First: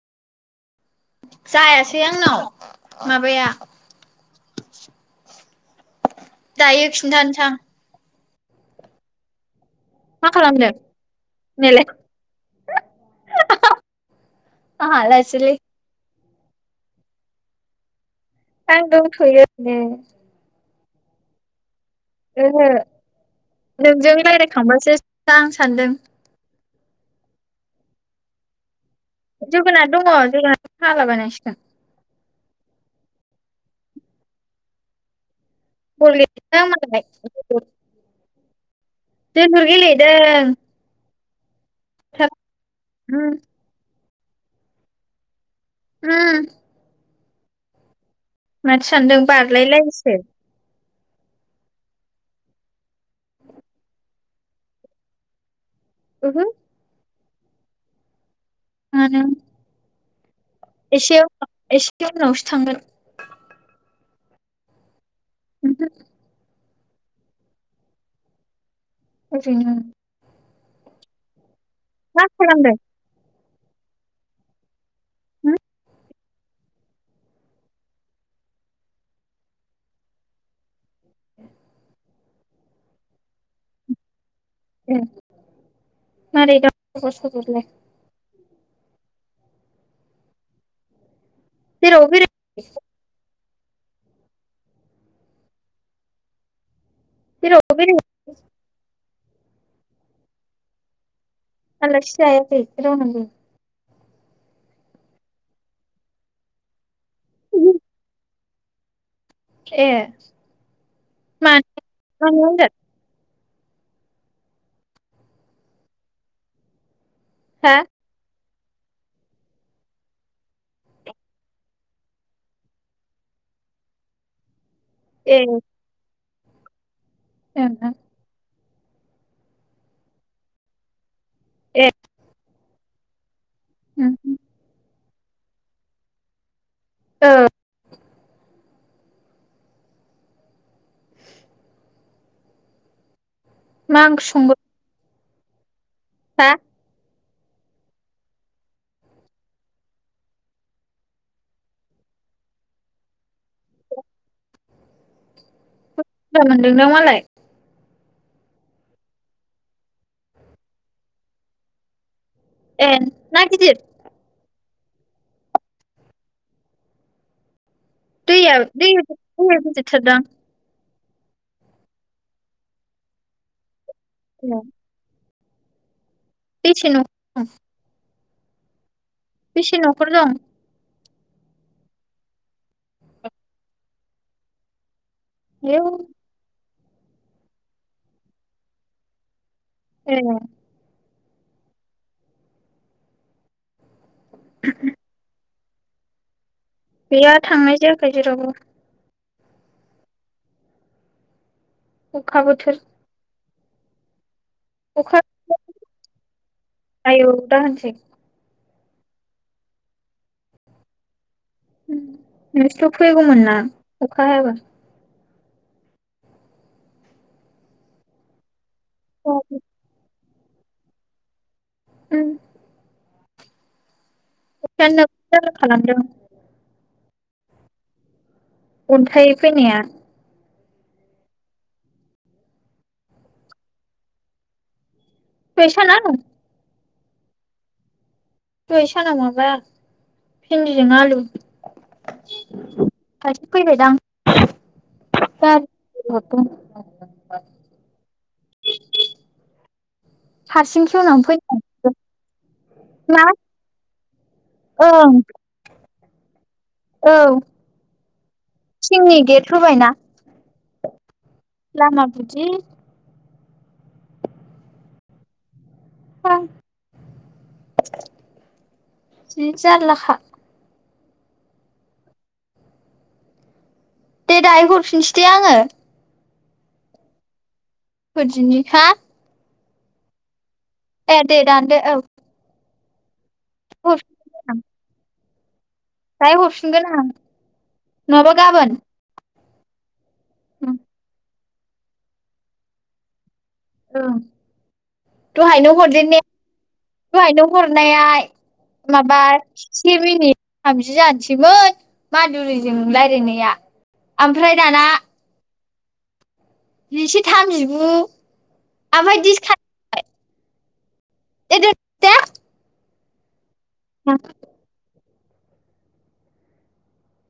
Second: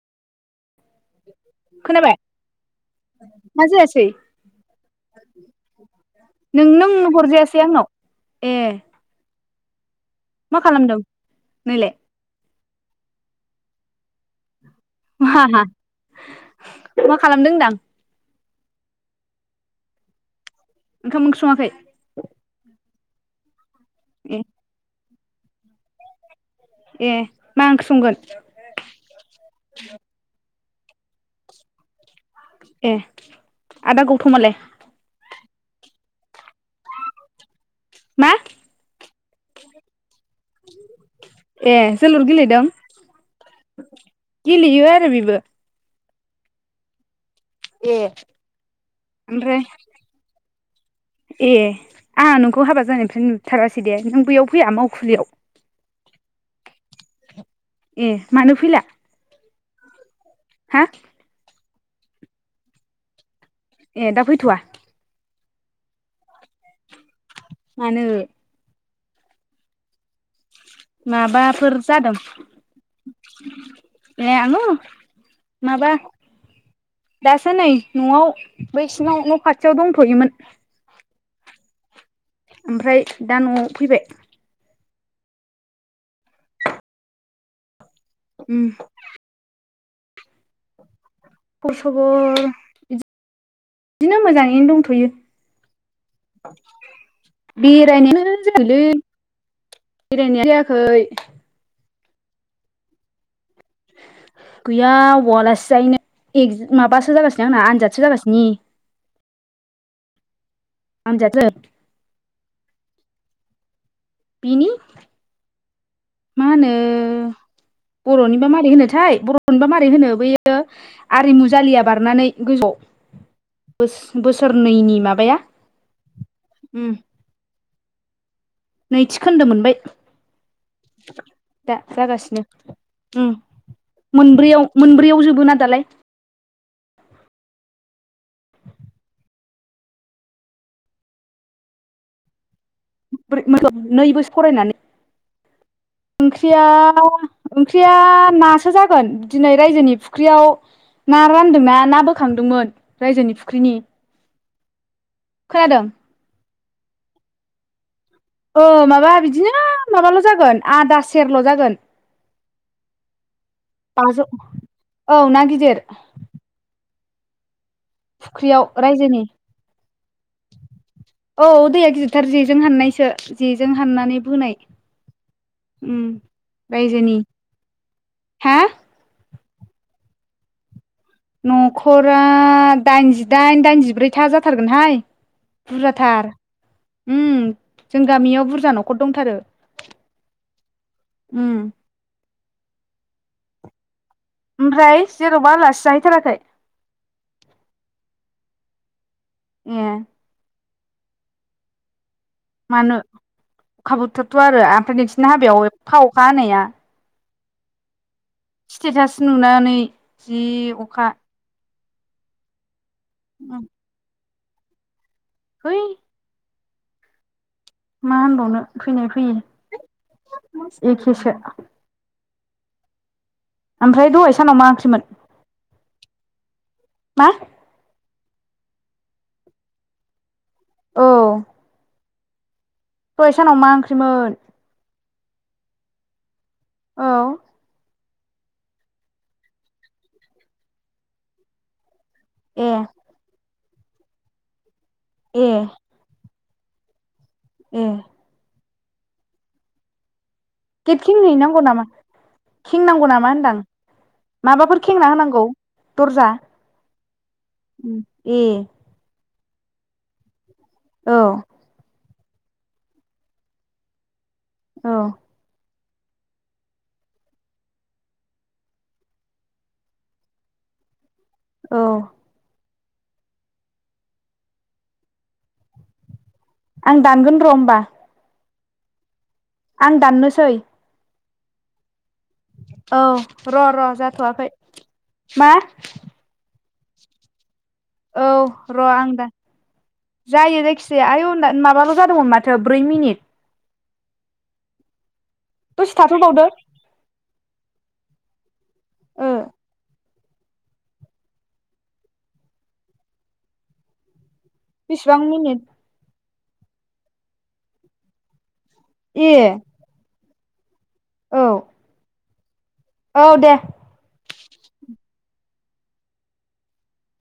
जायासै खोनाबाय आंनाव माबाया ना जायासै दायो नोंनोनो खिन्थानोसां हरजायासै आंनाव ए मा खालामदों नैलाय नोंलाय आ हालासोलै मा मा खालामदों होनदां आं दंथ'योनो ओरैनो ओंखाम ओंख्रै सङाखै ओहो नोंजों ए रायज्लायखांबासो दा आं सान्दों ए मा ओंख्रि संगोन जोगोनार दङ जोगोनार हालाबायनांसिगोन‌ ए आदा गौथमालाय बल गेलेदोंदां मालाय मा [unintelligible] दों ए जोलुर गेलेदों उम गेलेयो आरो बिबो उम ए। माथो सानदों ओमफ्राय बारलायलायसो। ए आंहा नोंखौ हाबा जानायनिफ्राय नुथारासै दे नों बैयाव फैया मावखुलियाव? ओहो। ए। मानो फैला हा एसेया एसे ख उनावसो थांगोन। ए दा फैथ'आ? ओहो। मानो? ओरैनो। माबाफोर जादों। मा खालामदों ए आङो उम माबा दासो नै न'आव बै सिङाव न खाथियाव दंथ'योमोन। ओमफ्राय दा न'आव फैबाय। ऐ मारै दं खबरसखबरालाय? उम। जेरावबो बेराय फसबर बिदिनो मोजाङैनो दंथ'यो। जेरावबो बेराय बेरायनोनो जायालै। बेरायनायानो जायाखै। आलसि जायाखै रावनावबो? गैया औलासि जायैनो माबा [unintelligible] आनजादसो जागासिनो ए। आनजाथसो मानो [unintelligible] बिनि मा होनो? हा बर'नि। [unintelligible] बर'निबा मारै होनो बैयो आरिमु जालिया बारनानै गोजौआव बोसो बोसोर नैनि ए माबाया। ओं उम। [unintelligible] नैथि खोन्दो मोनबाय। दा ए जागासिनो। उम। मोनब्रैयाव मोनब्रैयाव बुजबोना दालाय ओ [unintelligible] मा नै ओंख्रि बोसोर संगोन फरायनानै हा ओंख्रिया ओंख्रिया नासो जागोन दिनै रायजोनि फुख्रियाव ना रानदोंना ना बोखांदोंमोन रायजोनि फुख्रिनि। खोनादों? बुरजा मोनदों नो मालाय। औ माबा बिदिनो माबाल' जागोन आदा सेरल' जागोन। ए ना गिदिर? बाजौ औ ना गिदिर। फुख्रियाव रायजोनि [unintelligible] औ दैया गिदिरथार जेजों हाननायसो जेजों फाननानै बोनाय उ। बेसेनो हा? बेसे न'खर दं? न'खरा दाइनजिदाइन दाइनजिब्रैथा जाथारगोनहाय। आयौ बुरजा थार। उम जों गामियाव बुरजा न'खर दंथारो। ए। उ। ओमफ्राय जेरावबो आलासि जाहैथाराखै? गैया थांनाय जायाखै जेरावबो। ए। अखाबोथोर। मानो अखा बोथोत। थ' आरो ओमफ्राय नोंसिनि हाबायाव एफा अखा हानाया। दा होनसै। स्टेटास नुनानै जि अखा [unintelligible] फैगौमोन ना? अखा हायाबा होइ मा होनबावनो फैनाय उम फैयो एखेसो उ। ओमफ्राय दय [unintelligible] मा? अन्थाइ फैनाया औ दहाय सानाव मा ओंख्रिमोन? दहाय सानाव? औ दहै सानाव माबा भिन्दिजों आलु। ए फैबायदां ए [unintelligible] दों। [unintelligible] ए हारसिं गेट खेवनानै खेंहैनांगौ नामा? फैदों खेंनांगौ मा नामाहोनदां? माबाफोर खेंना ओं होनांगौ? दरजा औ ए थिंनि गेट होबाय ना? औ बिदि औ [unintelligible] जि जारलाखा। औ दे दाहाय हरफिनसै दे आङो। आं दानगोन र' होमबा। फोरदिनि हा आं दाननोसै? ए दे दानदो औ। औ र' र' जाथ'आखै हरफिनगोन आं मा? दाहाय हरफिगोन आं। औ नङाबा गाबोन र' आं दा जायो जायखिजाया आय' [unintelligible] माबाल' जादोंमोन माथो ब्रै मिनिट? ओं दहायनो दसे हरदे ने थाथ'बावदो दहायनो हर नाय आय माबा ओ से मिनिट थामजि जानोसैमोन मादुरिजों लायरायनाया। आमफ्राय दाना बेसेबां मिनिट जिसे थामजिगु आमफाय ए दिस [unintelligible] औ [unintelligible] औ दे [inaudible]